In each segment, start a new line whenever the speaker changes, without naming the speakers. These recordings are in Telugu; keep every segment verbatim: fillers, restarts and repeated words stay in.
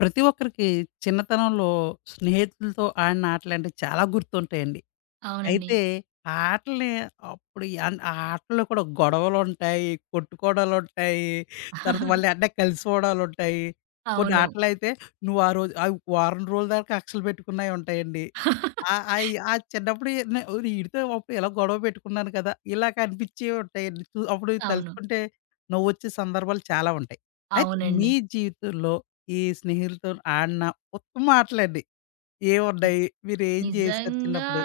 ప్రతి ఒక్కరికి చిన్నతనంలో స్నేహితులతో ఆడిన ఆటలంటే చాలా గుర్తుంటాయండి.
అవునండి.
అయితే ఆ ఆటలని అప్పుడు ఈ అన్ ఆ ఆటల్లో కూడా గొడవలుంటాయి, కొట్టుకోవడాలుంటాయి. తర్వాత మళ్ళీ అంటే కలిసిపోవడాలుంటాయి. కొన్ని
అవును.
ఆటలైతే నువ్వు ఆ రోజు అవి వారం రోజుల దాకా అక్షలు పెట్టుకున్నయి ఉంటాయండి. ఆహ్, అయి ఆ చిన్నప్పుడు ఈ- నే ఈడితో అప్పుడు ఇలా గొడవ పెట్టుకున్నాను కదా! ఇలాగ అనిపించేవి ఉంటాయండి. చు అప్పుడు
అవును.
తలుచుకుంటే నవ్వొచ్చే సందర్భాలు చాలా ఉంటాయి. అయితే
అవునండి.
మీ జీవితంలో ఈ స్నేహితులతో ఆడిన ఉత్తమ ఆటలండి
ని
ఏవున్నాయి? మీరేం చేశారు
నిజంగా
చిన్నప్పుడు?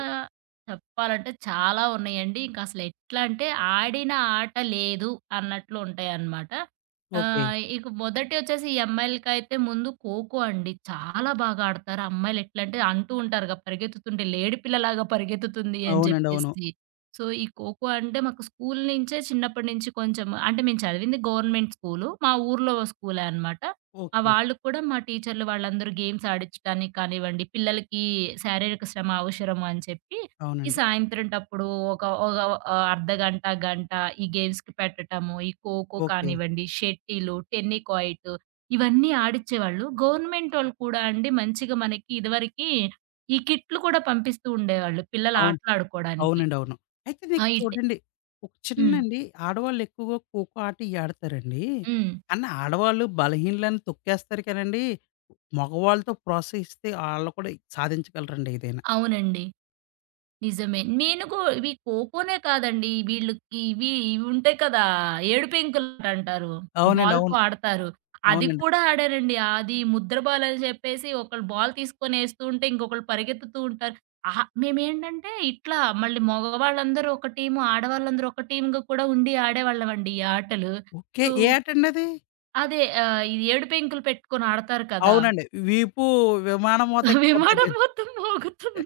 చెప్పాలంటే చాలా ఉన్నాయండి. ఇంకసలు ఎట్లా అంటే ఆడిన ఆట లేదు అన్నట్లు ఉంటాయన్నమాట.
ఓకే.
ఆహ్, ఇక మొదటి వచ్చేసి ఈ అమ్మాయిలకైతే ముందు ఖోఖో అండి. చాలా బాగా ఆడతారు. అమ్మాయిలు ఎట్లంటే అంటూ ఉంటారుగా, పరిగెత్తుతుంటే లేడి పిల్లలాగా పరిగెత్తుతుంది అని
అవునండి, అవును.
చెప్పేసి. సో, ఈ ఖోఖో అంటే మాకు స్కూల్ నుంచే, చిన్నప్పటి నుంచి కొంచెం, అంటే మేము చదివింది గవర్నమెంట్ స్కూలు. మా ఊర్లో స్కూలే అనమాట. ఆ!
ఓకే.
వాళ్ళు కూడా, మా టీచర్‌లు వాళ్ళందరూ గేమ్స్ ఆడించడానికి కానివ్వండి, పిల్లలకి శారీరక శ్రమ అవసరం అని చెప్పి, ఈ
అవునండి.
సాయంత్రం టప్పుడు ఒక ఒక ఆహ్, అర్ధగంట, గంట ఈ గేమ్స్‌కి పెట్టటము. ఈ ఖోఖో
ఓకే.
కానివ్వండి, షటిలు, టెన్నికాయిట్ ఇవన్నీ ఆడిచ్చేవాళ్ళు. గవర్నమెంటోళ్ళు కూడా అండి మంచిగా మనకి ఇదివరకి ఈ కిట్లు కూడా పంపిస్తూ ఉండేవాళ్ళు పిల్లలు
అవును.
ఆటలాడుకోడానికి.
అవునండి, అవును. అయితే
ఆ!
నాకిక్కడ
ఇట్
ఒకటండి, ఒక
హ్మ్.
చిన్నండి, ఆడవాళ్ళు ఎక్కువగా ఖోఖో ఆట ఇయి ఆడతారండి.
హ్మ్.
కానీ ఆడవాళ్ళు బలహీనలని తొక్కేస్తారు కానండి, మగవాళ్ళతో ప్రోత్సహిస్తే ఆళ్ళు కూడా సాధించగలరండి ఏదైనా.
అవునండి. నిజమే. నేను కూ ఇవి ఖోఖోనే కాదండి. వీళ్ళకి ఇవి ఇవి ఉంటాయి కదా! ఏడుపెంకులాటంటారు.
అవునండి,
బాల్‌తో
అవును.
ఆడతారు. అది
అవునండి.
కూడా ఆడారండి. అది ముద్ర బాలని చెప్పేసి ఒకళ్ళు బాల్ తీసుకొనేస్తూ ఉంటే ఇంకొకళ్ళు పరిగెత్తుతూ ఉంటారు. అహా! మేమేంటంటే ఇట్లా మళ్ళీ మగవాళ్ళందరూ ఒక టీము, ఆడవాళ్ళందరూ ఒక టీమ్‌గా కూడా ఉండి ఆడేవాళ్ళమండి ఈ ఆటలు.
ఓకే.
సో,
ఏ ఆటండి అది?
అదే ఆహ్, ఇది ఏడు పెంకులు పెట్టుకొని ఆడతారు కదా!
అవునండి. వీపు విమానం మోత
విమానం
ఎక్కిపోద్దండి.
మొత్తం మోగుతుంది.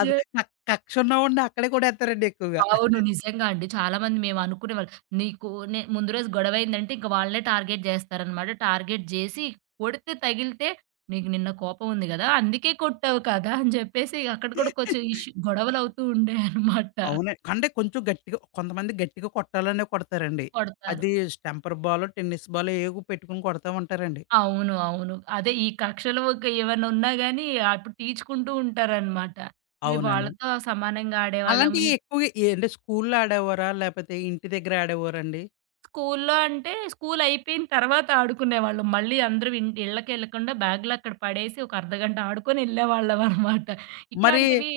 అది క కక్ష ఉన్నవాడిని అక్కడే కొడేత్తారండి ఎక్కువగా.
అవును. నిజంగా అండి. చాలా మంది మేమనుకునేవాళ్ళు. నీకు నే ముందు రోజు గొడవయిందంటే ఇంక వాళ్ళనే టార్గెట్ జేస్తారనమాట. టార్గెట్ జేసి కొడితే తగిలితే, "నీకు నిన్న కోపం ఉంది గదా! అందుకే కొట్టావు కదా!" అని జెప్పేసి అక్కడ కూడా కొంచెం ఇష్యూ గొడవలవుతూ ఉండేయనమాట.
అవునండి. అంటే కొంచెం గట్టిగా, కొంతమంది గట్టిగా కొట్టాలనే కొడతారండి.
కొడతారు.
అది స్టంపర్ బాలో, టెన్నిస్ బాలో ఏవో పెట్టుకొని కొడతా ఉంటారండి.
అవును. అవును. అదే ఈ కక్షలు ఒక ఏమన్నా ఉన్నా గానీ అప్పుడు తీర్చుకుంటూ ఉంటారనమాట. ఇవి
అవునండి.
వాళ్ళతో సమానంగా ఆడేవాళ్ళం. ఈ
అలాంటియి ఎక్కువగా ఏ అంటే స్కూల్‌లో ఆడేవారా? లేపోతే ఇంటి దగ్గర ఆడేవారండి?
స్కూల్లో అంటే, స్కూల్ అయిపోయిన తర్వాత ఆడుకునేవాళ్ళం. మళ్ళీ అందరం ఇన్ ఇళ్ళకెళ్ళకుండా బ్యాగ్‌లు అక్కడ పడేసి ఒక అర్ధగంట ఆడుకొని ఎళ్ళేవాళ్ళమనమాట.
మరి
ఇట్లాంటివి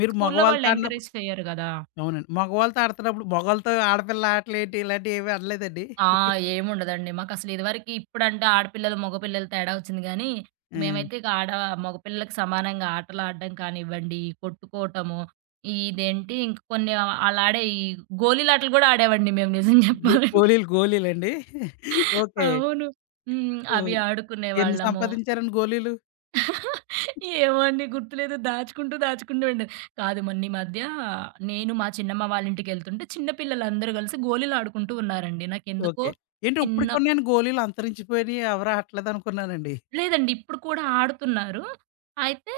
మీరు
స్కూల్లో వాళ్ళు
మగవాళ్ళతో ఆడినప్పుడు
ఎంకరేజ్ చెయ్యరు గదా!
అవునండి, మగవాళ్ళతో ఆడుతున్నప్పుడు మగోళ్ళతో ఆడపిల్ల ఆటలేంటి ఇలాంటియేవి ఆడలేదండి?
ఆ! ఏముండదండి. మాకసలు ఇదివరకి, ఇప్పుడంటే ఆడపిల్లలు, మగపిల్లలు తేడా వచ్చింది గానీ,
ఆ!
మేమైతే ఇక ఆడ మగపిల్లలకి సమానంగా ఆటలాడడం కానివ్వండి, కొట్టుకోవటము, ఈ ఇదేంటి ఇంక కొన్ని ఆళ్ళాడే ఈ గోలీలాటలు గూడా ఆడేవండి మేము నిజం
గో
జెప్పాలంటే.
గోలీలు గోలీలండి? ఓకే.
అవును. హ్మ్. అవి
ఓహ్! ఎన్ని
ఆడుకునేవాళ్ళము.
సంపాదించారండి గోలీలు?
ఏమో అండి గుర్తులేదు. దాచుకుంటూ, దాచుకుంటూ ఉండేది. కాదు, మొన్న ఈ మధ్య నేను మా చిన్నమ్మ వాళ్ళ ఇంటికెళ్తుంటే చిన్న పిల్లలందరూ కలిసి గోలీలాడుకుంటూ ఉన్నారండి. నాకెందుకో
ఓకే. ఏంటి
చిన్న
ఇప్పటికి ఉన్నాయండి గోలీలు? అంతరించిపోయినయి, ఎవరు ఆడట్లేదనుకున్నానండి.
లేదండి, ఇప్పుడు కూడా ఆడుతున్నారు. అయితే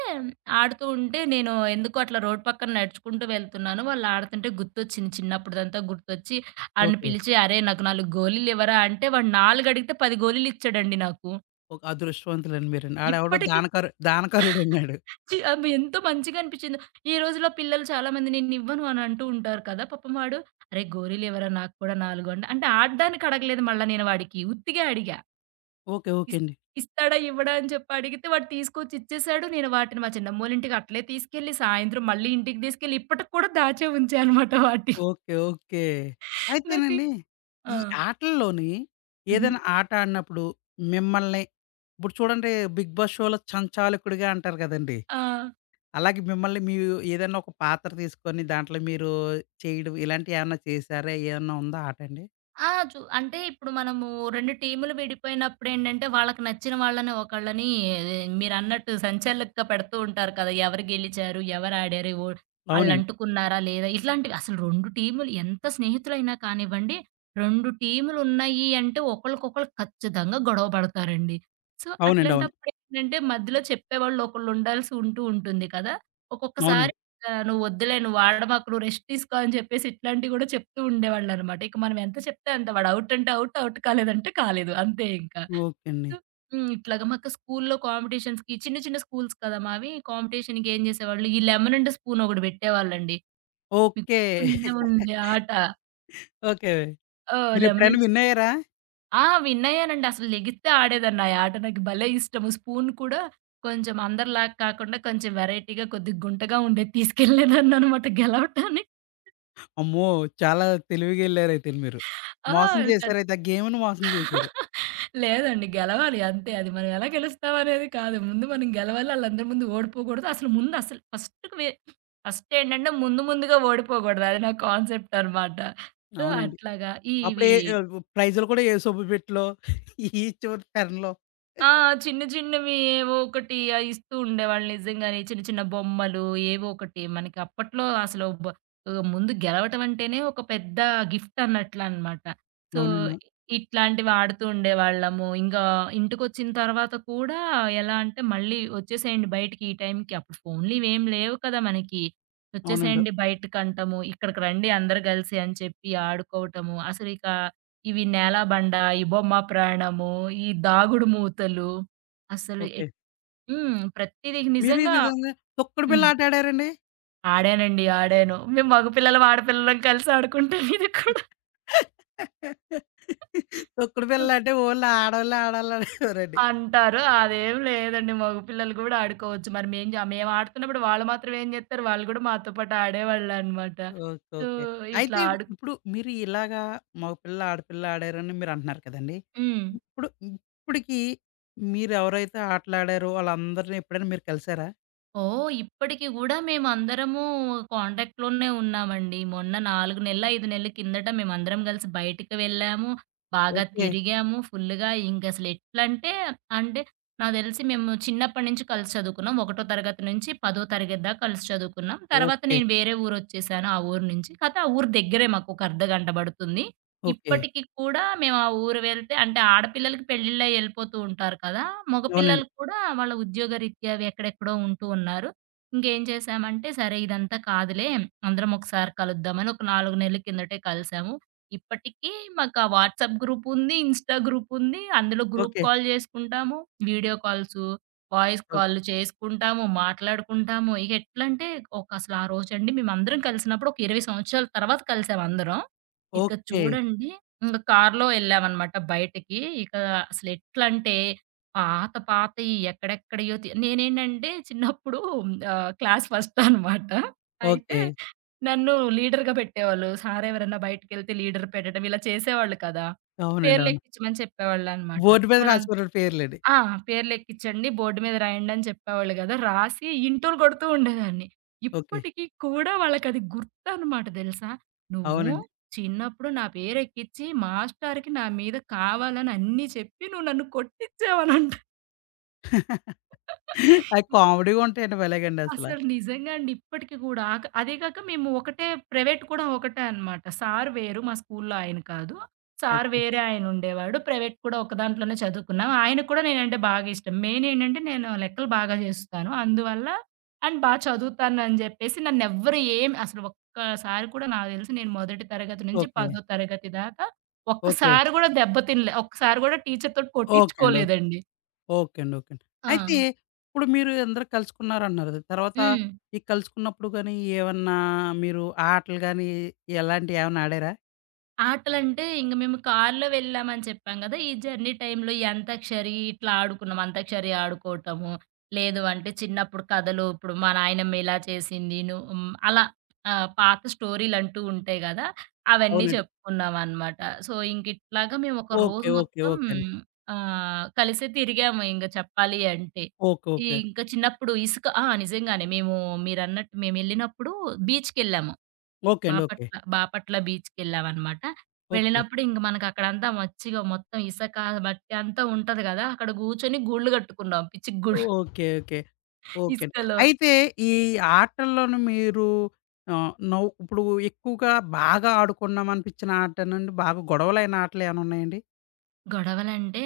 ఆడుతూ ఉంటే, నేను ఎందుకో అట్లా రోడ్ పక్కన నడుచుకుంటూ వెళ్తున్నాను. వాళ్ళు ఆడుతుంటే గుర్తొచ్చింది, చిన్నప్పుడుదంతా గుర్తొచ్చి ఆడిని
ఓకే.
పిలిచి, "అరేయ్! నాకు నాలుగు గోలీలివ్వరా" అంటే, వాడు నాలుగు అడిగితే పది గోలీలిచ్చాడండి నాకు.
ఒక అదృష్టవంతులండి మీరండి. ఆడెవడో
ఇప్పటికి
దానకారు, దానకారుడన్నాడు.
చి అబ్బ! ఎంత మంచిగా అనిపించిందో. ఈ రోజుల్లో పిల్లలు చాలామంది "నేనివ్వను" అని అంటూ ఉంటారు కదా! పాపం వాడు, "అరే! గోరీలు ఇవ్వరా నాకు కూడా నాలుగు" అంటే, అంటే ఆడడానికి అడగలేదు మళ్ళా నేను వాడికి. ఉత్తిగే అడిగా.
ఓకే.
ఇస్
ఓకే అండి.
ఇస్తాడా? ఇవ్వడా? అని చెప్పి అడిగితే, వాడు తీసుకొచ్చి ఇచ్చేసాడు. నేను వాటిని మా చిన్నమ్మోళ్ళింటికి అట్లే తీసుకెళ్ళి, సాయంత్రం మళ్ళీ ఇంటికి తీసుకెళ్ళి ఇప్పటికి కూడా దాచే ఉంచా అనమాట వాటిని.
ఓకే. ఓకే.
నాకు
అయితేనండి,
ఆ!
ఈ ఆటల్లోని
హుహు.
ఏదైనా ఆట ఆడినప్పుడు మిమ్మల్ని ఇప్పుడు చూడండి, 'బిగ్ బాస్' షోలో సంచాలకుడిగా అంటారు కదండీ!
ఆ!
అలాగే మిమ్మల్ని మీరు ఏదైనా ఒక పాత్ర తీసుకొని దాంట్లో మీరు చేయడం ఇలాంటియేమన్నా చేసారా? ఏమన్నా ఉందా ఆట అండి?
ఆ! చు అంటే ఇప్పుడు మనము రెండు టీములు విడిపోయినప్పుడేంటంటే, వాళ్ళకి నచ్చిన వాళ్ళని ఒకళ్ళని మీరన్నట్టు సంచాలకుగా పెడుతూ ఉంటారు కదా! ఎవరు గెలిచారు? ఎవరు ఆడారు? ఓ
అవునండి.
ఆళ్ళంటుకున్నారా? లేదా? ఇట్లాంటివి అసలు, రెండు టీములు ఎంత స్నేహితులైనా కానివ్వండి, రెండు టీములున్నాయి అంటే ఒకళ్ళకొకళ్ళు ఖచ్చితంగా గొడవ పడతారండి. సో,
అవునండి, అవును.
అట్లాంటప్పుడేంటంటే మధ్యలో చెప్పేవాళ్ళు ఒకళ్ళు ఉండాల్సి ఉంటూ ఉంటుంది కదా! ఒక్కొక్కసారి
అవునండి.
ఆ! "నువ్వొద్దులే, నువ్వు వాడమాకు, నువ్వు రెస్ట్ తీసుకో" అని చెప్పేసి ఇట్లాంటివి గూడా చెప్తూ ఉండేవాళ్ళనమాట. ఇక మనం ఎంత చెప్తే అంత. వాడు ఔట్ అంటే ఔట్, ఔట్ కాలేదంటే కాలేదు. అంతే ఇంకా.
ఓకే అండి.
సో, హ్మ్. ఇట్లాగా మాకు స్కూలులో కాంపిటీషన్స్‌కి, చిన్న చిన్న స్కూల్స్ కదా మావి. కాంపిటీషన్‌కి ఏం జేసేవాళ్ళు, ఈ లెమన్ అండ్ స్పూన్ ఒకటి పెట్టేవాళ్ళండి. మీకు
ఓకే.
గుర్తుండే ఉండే ఆట.
ఓకే.
ఓహ్! లెమన్
మీరెప్పుడైనా
అండ్ స్పూ
విన్ అయ్యారా?
ఆ! విన్ అయ్యానండి. అసలు లెగిత్తే ఆడేదాన్ని. ఆ ఆట నాకు భలే ఇష్టము. స్పూన్ కూడా కొంచెం అందరిలాగా కాకుండా, కొంచెం వెరైటీగా కొద్దిగా గుంటగా ఉండేది తీసుకెళ్ళేదాన్ననమాట గెలవటానికి.
అమ్మో! చాలా తెలివిగెళ్లారైతే మీరు.
ఆ!
మోసం
కత్
చేశారైతే, ఆ గేమ్‌ని మోసం చేశారు.
లేదండి. గెలవాలి అంతే. అది మనం ఎలా గెలుస్తాం అనేది కాదు. ముందు మనం గెలవాలి. ఆళ్ళందరి ముందు ఓడిపోకూడదు. అసలు ముందు అసలు ఫస్ట్ వే ఫస్ట్ ఏంటంటే ముందు, ముందుగా ఓడిపోకూడదు. అది నా కాన్సెప్ట్ అనమాట. సో,
అవునండి.
అట్లాగా
అప్పుడే
ఇవి
ఆహ్, ప్రైజ్‌లు కూడా ఏసోబుబిట్లో ఈ చివరి టర్న్‌లో.
ఆ! చిన్న చిన్నవి ఏవో ఒకటి ఆహ్, ఇస్తూ ఉండేవాళ్ళు నిజంగానే. చిన్న చిన్న బొమ్మలు ఏవో ఒకటి. మనకి అప్పట్లో అసలు బ ఆహ్, ముందు గెలవటం అంటేనే ఒక పెద్ద గిఫ్ట్ అన్నట్లనమాట. సో,
అవునండి.
ఇట్లాంటివి ఆడుతూ ఉండేవాళ్ళము. ఇంకా ఇంటికొచ్చిన తర్వాత కూడా ఎలా అంటే, మళ్ళీ వచ్చేసేయండి బయటికి ఈ టైంకి. అప్పుడు ఫోన్‌లు ఇవేం లేవు కదా మనకి.
అవునండి.
వచ్చేసేయండి బయటకంటము. ఇక్కడికి రండి అందరూ కలిసి అని చెప్పి ఆడుకోవటము. అసలిక ఇవి 'నేలబండ', ఈ 'బొమ్మ ప్రాణము', ఈ 'దాగుడు మూతలు' అసలు
ఓకే.
ఎట్ హ్మ్. ప్రతీదీ
మీరు ఇది
నిజంగా
విధంగా తొక్కుడు
హ్మ్.
బిళ్ళ ఆట ఆడారండి?
ఆడానండి. ఆడాను. మేము మగపిల్లలం, ఆడపిల్లలం కలిసి ఆడుకుంటాం ఇది కూడా.
తొక్కుడు బిళ్ళ అంటే ఓన్లీ ఆడోళ్ళే ఆడాలనేవారండి.
అంటారు. అదేం లేదండి. మగపిల్లలు గూడా ఆడుకోవచ్చు. మరి మేం జ మేము ఆడుతున్నప్పుడు వాళ్ళు మాత్రం ఏం జేత్తారు, వాళ్ళు గూడా మాతో పాటు ఆడేవాళ్ళనమాట.
ఓకే.
So,
okay.
ఇట్లా
అయితే
ఆడు
ఇప్పుడు మీరు ఇలాగా మగపిల్ల, ఆడపిల్ల ఆడారని మీరంటున్నారు కదండీ!
హ్మ్.
ఇప్పుడు ఇప్పటికి మీరెవరైతే ఆటలాడారో ఆళ్ళందరిని ఎప్పుడైనా మీరు కలిసారా?
ఓహ్! ఇప్పటికి గూడా మేమందరము కాంటాక్ట్‌లోనే ఉన్నామండి. మొన్న నాలుగు నెల్ల, ఐదు నెల్ల కిందట మేమందరం కలిసి బయటికి వెళ్ళాము. బాగా
ఓకే.
తిరిగాము ఫుల్‌గా. ఇంకసలు ఎట్లంటే, అంటే అంటే నాకు తెలిసి మేము చిన్నప్పటి నుంచి కలిసి చదువుకున్నాం. మొదటి తరగతి నుంచి పదవ తరగతి దాకా కలిసి చదువుకున్నాం. తర్వాత
ఓకే.
నేను వేరే ఊరొచ్చేసాను ఆ ఊరు నుంచి. కాతే ఆ ఊరు దగ్గరే, మాకు ఒక అర్ధగంట పడుతుంది.
ఓకే.
ఇప్పటికి కూడా మేము ఆ ఊరు వెళ్తే, అంటే ఆడపిల్లలకి పెళ్ళిళ్ళయి ఎళ్ళిపోతూ ఉంటారు కదా!
అవునండి.
మగపిల్లలు కూడా వాళ్ళ ఉద్యోగరీత్యా అవి ఎక్కడెక్కడో ఉంటూ ఉన్నారు. ఇంకేం చేశామంటే, సరే ఇదంతా కాదులే, అందరం ఒకసారి కలుద్దామని ఒక నాలుగు నెలల కిందటే కలిసాము. ఇప్పటికీ మాకా వాట్సాప్ గ్రూపుంది, ఇన్‌స్టా గ్రూపుంది. అందులో గ్రూప్
ఓకే.
కాల్ చేసుకుంటాము, వీడియో కాల్సు, వాయిస్
ఓ
కాల్లు చేసుకుంటాము, మాట్లాడుకుంటాము. ఇగ ఎట్లంటే, ఒక అసలు ఆ రోజండి మేమందరం కలిసినప్పుడు ఒక ఇరవై సంవత్సరాల తర్వాత కలిసామందరం. ఇక
ఓకే.
చూడండి, ఇంక కార్‌లో ఎళ్ళామనమాట బయటికి. ఇక అసలెట్లంటే, పాత పాతయి ఎక్కడెక్కడియో తి నేనేంటంటే చిన్నప్పుడు ఆహ్, క్లాస్ ఫస్ట్ అనమాట. అయితే
ఓకే.
నన్ను లీడర్‌గా పెట్టేవాళ్ళు. సార్ ఎవరైనా బయటికెళ్తే లీడర్ పెట్టడం ఇలా చేసేవాళ్ళు కదా!
అవునండి, అవును.
పేర్లెక్కించమని చెప్పేవాళ్ళనమాట.
బోర్డ్ మీద
వాళ్ళం
రాసేవారండి పేర్లండి.
ఆ! పేర్లెక్కించండి, బోర్డ్ మీద రాయండని చెప్పేవాళ్ళు గదా! రాసి ఇంటులు కొడుతూ ఉండేదాన్ని.
ఓకే.
ఇప్పటికి కూడా వాళ్ళకది గుర్తనమాట, దెలుసా? "నువ్వు
అవునండి.
చిన్నప్పుడు నా పేరెక్కిచ్చి మాస్టారుకి నా మీద కావాలని అన్నీ చెప్పి నువ్వు నన్ను కొట్టిచ్చావనంట."
అయి కామెడీ‌గా ఉంటాయండి భలేగండి అసల.
అసలు నిజంగా అండి. ఇప్పటికి గూడా ఆక అదే కాక మేము ఒకటే, ప్రైవేట్ కూడా ఒకటే అనమాట. సార్ వేరు, మా స్కూల్‌లో ఆయన కాదు. Sir
okay.
వేరే ఆయనుండేవాడు. ప్రైవేట్ కూడా ఒక దాంట్లోనే చదువుకున్నాం. ఆయనకు కూడా నేనంటే బాగా ఇష్టం. మెయిన్ ఏంటంటే, నేను లెక్కలు బాగా చేస్తాను. అందువల్ల అండ్ బా చదువుతానని జెప్పేసి, నన్నెవ్వరు ఏం అసలు ఒక్కసారి కూడా, నాకు తెలిసి నేను మొదటి తరగతి నుంచి
ఓకే.
పదో తరగతి దాకా
ఓకే.
ఒక్కసారి గూడా దెబ్బ తినలే. ఒక్కసారి గూడా టీచర్‌తోటి
ఓకే అండి.
కొట్టించుకోలేదండి.
ఓకే అండి. ఓకే అండి. అయితే
ఆ!
ఇప్పుడు మీరు అందరూ కలుసుకున్నారన్నారు. తర్వాత
హ్మ్.
ఈ కలుసుకున్నప్పుడు గాని ఏమన్నా మీరు ఆటలు గాని ఎలాంటివి ఏమన్నా ఆడారా?
ఆటలంటే ఇంక మేము కారులో వెళ్ళామని చెప్పాం గదా! ఈ జర్నీ టైమ్‌లో ఈ అంతాక్షరి ఇట్లా ఆడుకున్నాం. అంతాక్షరి ఆడుకోవటము. లేదు అంటే, చిన్నప్పుడు కథలు ఇప్పుడు మా నాయనమ్మ ఇలా చేసింది. ను హ్మ్. అలా ఆహ్, పాత స్టోరీలంటూ ఉంటాయి గదా! అవన్నీ
అవునండి.
చెప్పుకున్నామనమాట. సో, ఇంకిట్లాగా మేము ఒక రోజు
ఓకే. ఓకే.
మొత్తం
ఓకే అండి.
ఆహ్, కలిసే తిరిగాము ఇంగ చెప్పాలి అంటే.
ఓకే.
ఈ
ఓకే.
ఇంకా చిన్నప్పుడు ఇసుక ఆ! నిజంగానే మేము, మీరన్నట్టు మేమెళ్ళినప్పుడు బీచ్‌కెళ్ళాము.
ఓకే అండి. ఓకే.
బాపట్ల, బాపట్ల బీచ్‌కెళ్ళామనమాట.
ఓకే.
వెళ్ళినప్పుడు ఇంక మనకక్కడంతా మచ్చిగ మొత్తం ఇసక, మట్టి అంతా ఉంటది గదా! అక్కడ గూర్చొని గూళ్ళు గట్టుకున్నాం. పిచ్చి గూళ్ళు
ఓకే. ఓకే. ఓకే అండి.
ఇసుకలో.
అయితే ఈ ఆటల్లోను మీరు ఆహ్, నవ్ ఇప్పుడు ఎక్కువగా బాగా ఆడుకున్నాం అనిపించిన ఆటనండి, బాగా గొడవలైన ఆటలు ఏమైనా ఉన్నాయండి?
గొడవలంటే,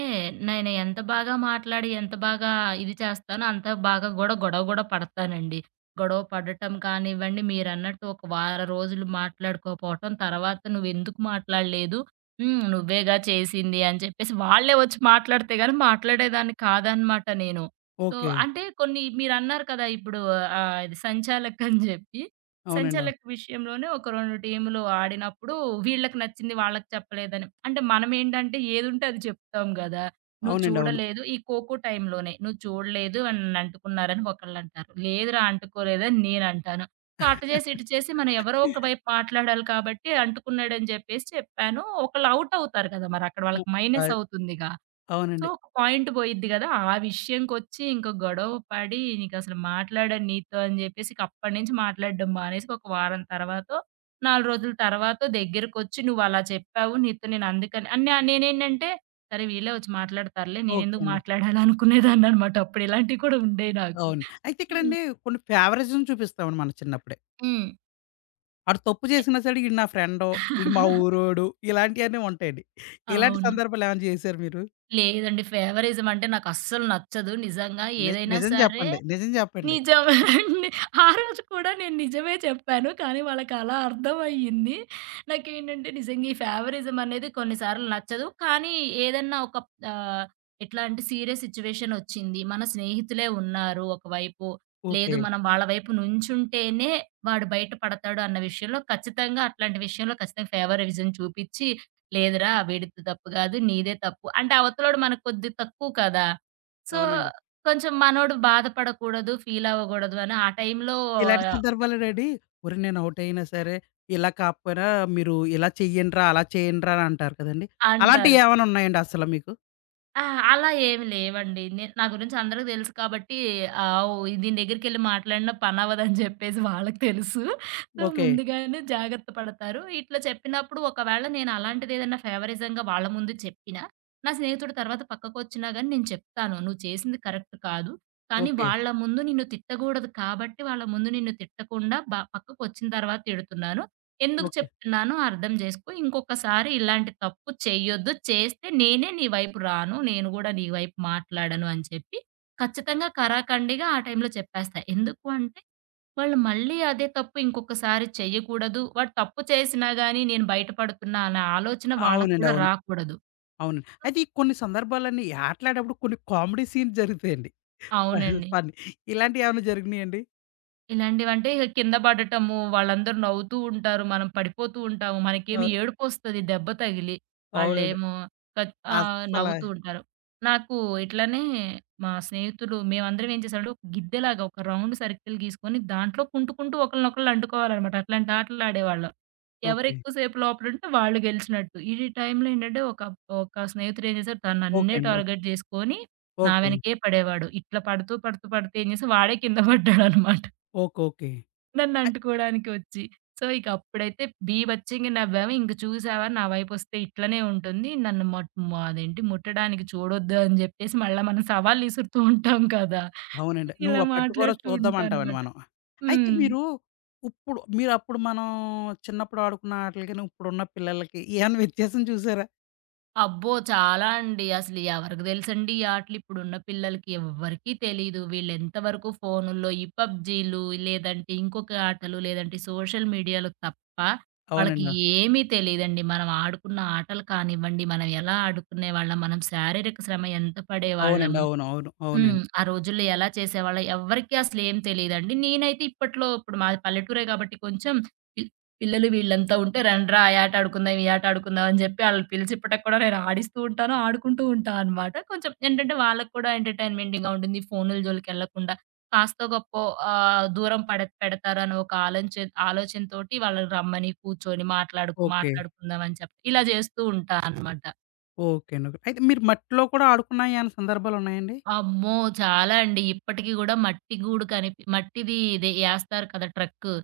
నేను ఎంత బాగా మాట్లాడి, ఎంత బాగా ఇది చేస్తానో, అంత బాగా గూడా గొడవ గూడా పడతానండి. గొడవ పడటం కానివ్వండి, మీరన్నట్టు ఒక వారం రోజులు మాట్లాడుకోపోవటం, తర్వాత, "నువ్వెందుకు మాట్లాడలేదు? హ్మ్. నువ్వేగా చేసింది" అని చెప్పేసి, వాళ్ళే వచ్చి మాట్లాడితే గాని మాట్లాడేదాన్ని కాదనమాట నేను. So,
okay.
అంటే కొన్ని మీరన్నారు కదా! ఇప్పుడు ఆహ్, ఇది సంచాలకని జెప్పి,
అవునండి, అవును.
సంచలక విషయంలోనే ఒక రెండు టీములు ఆడినప్పుడు, వీళ్ళకి నచ్చింది వాళ్ళకి చెప్పలేదని. అంటే మనమేంటంటే ఏదుంటే అది చెప్తాం గదా! "నువ్వు
అవునండి, అవును.
చూడలేదు" ఈ ఖోఖో టైంలోనే "నువ్వు చూడలేదు అని నన్నంటుకున్నారని" ఒకళ్ళంటారు. "లేదురా అంటుకోలేదని" నేనంటాను. సో, అటు చేసి ఇటు చేసి మనం ఎవరో ఒక వైపు మాట్లాడాలి కాబట్టి, అంటుకున్నాడని జెప్పేసి చెప్పాను. ఒకళ్ళు ఔట్ అవుతారు కదా! మరక్కడ
అ!
వాళ్ళకి మైనస్
అయ్
అవుతుందిగా. సో,
అవునండి.
ఒక పాయింట్ పోయిద్ది గదా! ఆ విషయంకొచ్చి ఇంక గొడవ పడి, "నీకసలు మాట్లాడను నీతో" అని జెప్పేసి ఇక అప్పటినుంచి మాట్లాడడం మానేసి, ఒక వారం తర్వాతో, నాలుగు రోజుల తర్వాతో దగ్గరకొచ్చి నువ్వలా చెప్పావు. నీతో నేనందుకని అన్ నేనేంటంటే, సరే వీళ్ళే వచ్చి మాట్లాడతారులే.
ఓకే
నేనెందుకు
అండి.
మాట్లాడాలి అనుకునేదాన్ననమాట. అప్పుడు ఇలాంటివి కూడా ఉండేయి నాకు.
అవును. అయితే
హ్మ్.
ఇక్కడండి కొన్ని ఫేవరిజం చూపిస్తామండి మనం చిన్నప్పుడే.
హ్మ్.
ఆడు తప్పు చేసినా సరే ఈడు నా ఫ్రెండు, ఈడు మా ఊరోడు, ఇలాంటియన్నీ ఉంటాయండి. ఇలాంటి
అవును.
సందర్భాలు ఏమైనా చేశారా మీరు?
లేదండి, ఫేవరిజం అంటే నాకస్సలు నచ్చదు. నిజంగా
ని
ఏదైనా
నిజం
సరే,
చెప్పండి. నిజం చెప్పండి.
నిజమే అండి. ఆ రోజు కూడా నేను నిజమే చెప్పాను. కానీ వాళ్ళకలా అర్థమయ్యింది. నాకేంటంటే, నిజంగా ఈ ఫేవరిజం అనేది కొన్నిసార్లు నచ్చదు. కానీ ఏదన్నా ఒక ఆహ్, ఎట్లా అంటే, సీరియస్ సిట్యుయేషన్ వచ్చింది. మన స్నేహితులే ఉన్నారు ఒకవైపు. లేదు,
ఓకే.
మనం వాళ్ళ వైపు నుంచుంటేనే వాడు బయట పడతాడు అన్న విషయంలో ఖచ్చితంగా, అట్లాంటి విషయంలో ఖచ్చితంగా ఫేవరిజం చూపిచ్చి, "లేదురా వీడిది తప్పు కాదు. నీదే తప్పు." అంటే అవతలోడు మనకు కొద్దిగా తక్కువ కదా! సో,
అవునండి.
కొంచెం మనోడు బాధపడకూడదు, ఫీలవ్వగూడదు అని ఆ టైంలో
ఇలాంటి సందర్భాల్లోనండి ఒరేయ్! నేను ఔట్ అయినా సరే, ఇలా కాకపోయినా మీరు ఇలా చెయ్యండిరా, అలా చేయండిరా అని అంటారు కదండీ.
అంటారు.
అలాంటియేమైనా ఉన్నాయండి అసల మీకు?
అహా! అలా ఏమి లేవండి. నే నా గురించి అందరికి తెలుసు కాబట్టి, ఆవ్ దీని దగ్గరికెళ్ళి మాట్లాడినా పనవ్వదని చెప్పేసి వాళ్ళకి తెలుసు. So,
okay.
ముందుగానే జాగ్రత్త పడతారు. ఇట్లా చెప్పినప్పుడు ఒకవేళ నేను అలాంటిదేదైనా ఫేవరిజంగా వాళ్ళ ముందు చెప్పినా, నా స్నేహితుడు తర్వాత పక్కకొచ్చినా గాని నేను చెప్తాను, "నువ్వు చేసింది కరెక్ట్ కాదు. కానీ
ఓకే.
వాళ్ళ ముందు నిన్ను తిట్టగూడదు కాబట్టి, వాళ్ళ ముందు నిన్ను తిట్టకుండా బ పక్కకొచ్చిన తర్వాత తిడుతున్నాను. ఎందుకు
ఓకే.
చెప్తున్నానో అర్థం చేసుకో. ఇంకొకసారి ఇలాంటి తప్పు చెయ్యొద్దు. చేస్తే నేనే నీ వైపు రాను. నేను గూడా నీ వైపు మాట్లాడను" అని చెప్పి ఖచ్చితంగా కరాకండిగా ఆ టైంలో చెప్పేస్తా. ఎందుకు అంటే, వాళ్ళు మళ్ళీ అదే తప్పు ఇంకొకసారి చెయ్యకూడదు. వాడు తప్పు చేసినా గానీ నేను బయట పడుతున్నా అనే ఆలోచన
ఆ!
వాళ్ళకి
అవునండి,
కూడా
అవును.
రాకూడదు.
అవునండి.
సో,
అయితే ఈ కొన్ని సందర్భాలన్నీ ఈ ఆటలాడేప్పుడు కొన్ని కామెడీ సీన్స్ జరుగుతాయండి.
అవునండి.
ఫన్నీ. ఇలాంటియేమన్నా జరిగినియండి?
ఇలాంటివంటే ఇగ కింద పడటము, వాళ్ళందరూ నవ్వుతూ ఉంటారు. మనం పడిపోతూ ఉంటాము.
ఆ!
మనకేమి ఏడుపొస్తది దెబ్బ తగిలి.
అవునండి.
వాళ్ళేమో కత్ ఆహ్,
అస్సల
నవ్వుతూ ఉంటారు. నాకు ఇట్లనే మా స్నేహితులు మేమందరం ఏం చేసామంటే, ఒక గిద్దెలాగా ఒక రౌండ్ సర్కిల్ గీసుకొని దాంట్లో కుంటుకుంటూ ఒకళ్ళనొకళ్ళు అంటుకోవాలనమాట. అట్లాంటి ఆటలు ఆడేవాళ్ళం.
ఓకే.
ఎవరెక్కువ సేపు లోపలుంటే వాళ్ళు గెలిచినట్టు. ఈ టైంలో ఏంటంటే ఒక ఒక స్నేహితుడు ఏం చేశాడు, తను
ఓకే
నన్నే
అండి. ఓకే.
టార్గెట్ చేసుకొని నా
ఓకే.
వెనకే పడేవాడు. ఇట్లా పడుతూ, పడుతూ, పడుతూ ఏం చేసి వాడే కింద పడ్డాడనమాట.
ఓకే. ఓకే. అయ్
నన్నంటుకోవడానికి వచ్చి. సో, ఇక అప్పుడైతే బీభత్సంగా నవ్వాము. ఇంక, "చూసావా నా వైపొస్తే ఇట్లనే ఉంటుంది. నన్ను మట్ మ అదేంటి ముట్టడానికి చూడొద్దు" అని జెప్పేసి, మళ్ళా మనం సవాళ్ళు ఇసురుతూ ఉంటాం కదా!
అవునండి. నువ్వు
ఇలా
ఆ పట్టుకోరా
మాట్లాడుతూ
చూద్దాం అంటావండి
ఉంటానమాట.
మనం. అయితే
హ్మ్.
మీరు ఉప్పుడు మీరప్పుడు మనం చిన్నప్పుడు ఆడుకున్న ఆటలకిను, ఇప్పుడున్న పిల్లలకి ఏమన్నా వ్యత్యాసం చూసారా?
అబ్బో! చాలా అండి. అసలు ఎవరికి తెలుసండి ఈ ఆటలు, ఇప్పుడున్న పిల్లలకి ఎవ్వరికీ తెలీదు. వీళ్ళెంత వరకు ఫోనుల్లో ఈ పబ్‌జీలు, లేదంటే ఇంకొక ఆటలు, లేదంటే సోషల్ మీడియాలు తప్ప వాళ్ళకి
అవునండి.
ఏమీ తెలీదండి. మనం ఆడుకున్న ఆటలు కానివ్వండి, మనం ఎలా ఆడుకునేవాళ్ళం, మనం శారీరక శ్రమ ఎంత పడేవాళ్ళం,
అవునండి, అవును, అవును.
హ్మ్.
అవునండి.
ఆ రోజుల్లో ఎలా చేసేవాళ్ళో ఎవ్వరికీ అసలేం తెలీదండి. నేనైతే ఇప్పట్లో, ఇప్పుడు మాది పల్లెటూరే కాబట్టి కొంచెం పిల్ పిల్లలు వీళ్ళంతా ఉంటే, "రండ్రా ఆ యాట ఆడుకుందాం, ఈ ఆట ఆడుకుందాం" అని చెప్పి ఆళ్ళని పిలిచి ఇప్పటికి కూడా నేను ఆడిస్తూ ఉంటాను, ఆడుకుంటూ ఉంటా అనమాట. కొంచెం ఏంటంటే, వాళ్ళకి కూడా ఎంటర్‌టైన్‌మెంటింగ్‌గా ఉంటుంది. ఫోనుల జోలికెళ్ళకుండా కాస్తో గొప్పో ఆహ్, దూరం పడ పెడతారని ఒక ఆలోచన ఆలోచనతోటి వాళ్ళని రమ్మని, కూర్చొని మాట్లాడుకు
ఓకే.
మాట్లాడుకుందాం అని చెప్పి ఇలా చేస్తూ ఉంటా అనమాట.
ఓకే అండి. ఓకే. అయితే మీరు మట్టిలో కూడా ఆడుకున్న ఏమన్నా సందర్భాలున్నాయండి?
అమ్మో! చాలా అండి. ఇప్పటికి గూడా మట్టి గూడు కనిపి మట్టిది ఇది ఏస్తారు కదా! ట్రక్కు.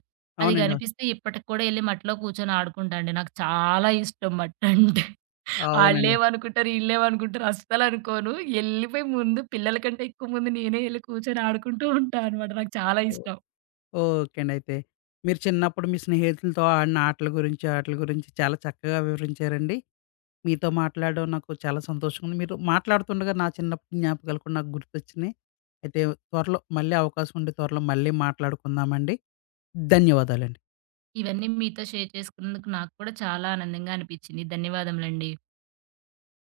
అది
అవునండి, అవును.
గనిపిస్తే ఇప్పటికి కూడా ఎళ్లి మట్టిలో కూర్చొని ఆడుకుంటా అండి. నాకు చాలా ఇష్టం మట్టంటే.
అవునండి.
ఆళ్ళేమనుకుంటారు, ఈళ్ళేమనుకుంటారు అస్సలనుకోను. ఎళ్ళిపోయి ముందు పిల్లల కంటే ఎక్కువ ముందు నేనే ఎళ్లి కూర్చొని ఆడుకుంటూ ఉంటా అనమాట. నాకు చాలా ఇష్టం.
ఓకే అండి. అయితే మీరు చిన్నప్పుడు మీ స్నేహితులతో ఆడిన ఆటల గురించి, ఆటల గురించి చాలా చక్కగా వివరించారండి. మీతో మాట్లాడడం నాకు చాలా సంతోషంగా ఉంది. మీరు మాట్లాడుతుండగా నా చిన్నప్పటి జ్ఞాపకాలు కూడా నాకు గుర్తొచ్చినాయి. అయితే త్వరలో మళ్ళీ అవకాశం ఉంటే త్వరలో మళ్ళీ మాట్లాడుకుందామండి. ధన్యవాదాలండి.
ఇవన్నీ మీతో షేర్ చేసుకున్నందుకు నాకు కూడా చాలా ఆనందంగా అనిపిచ్చింది. ధన్యవాదములండి.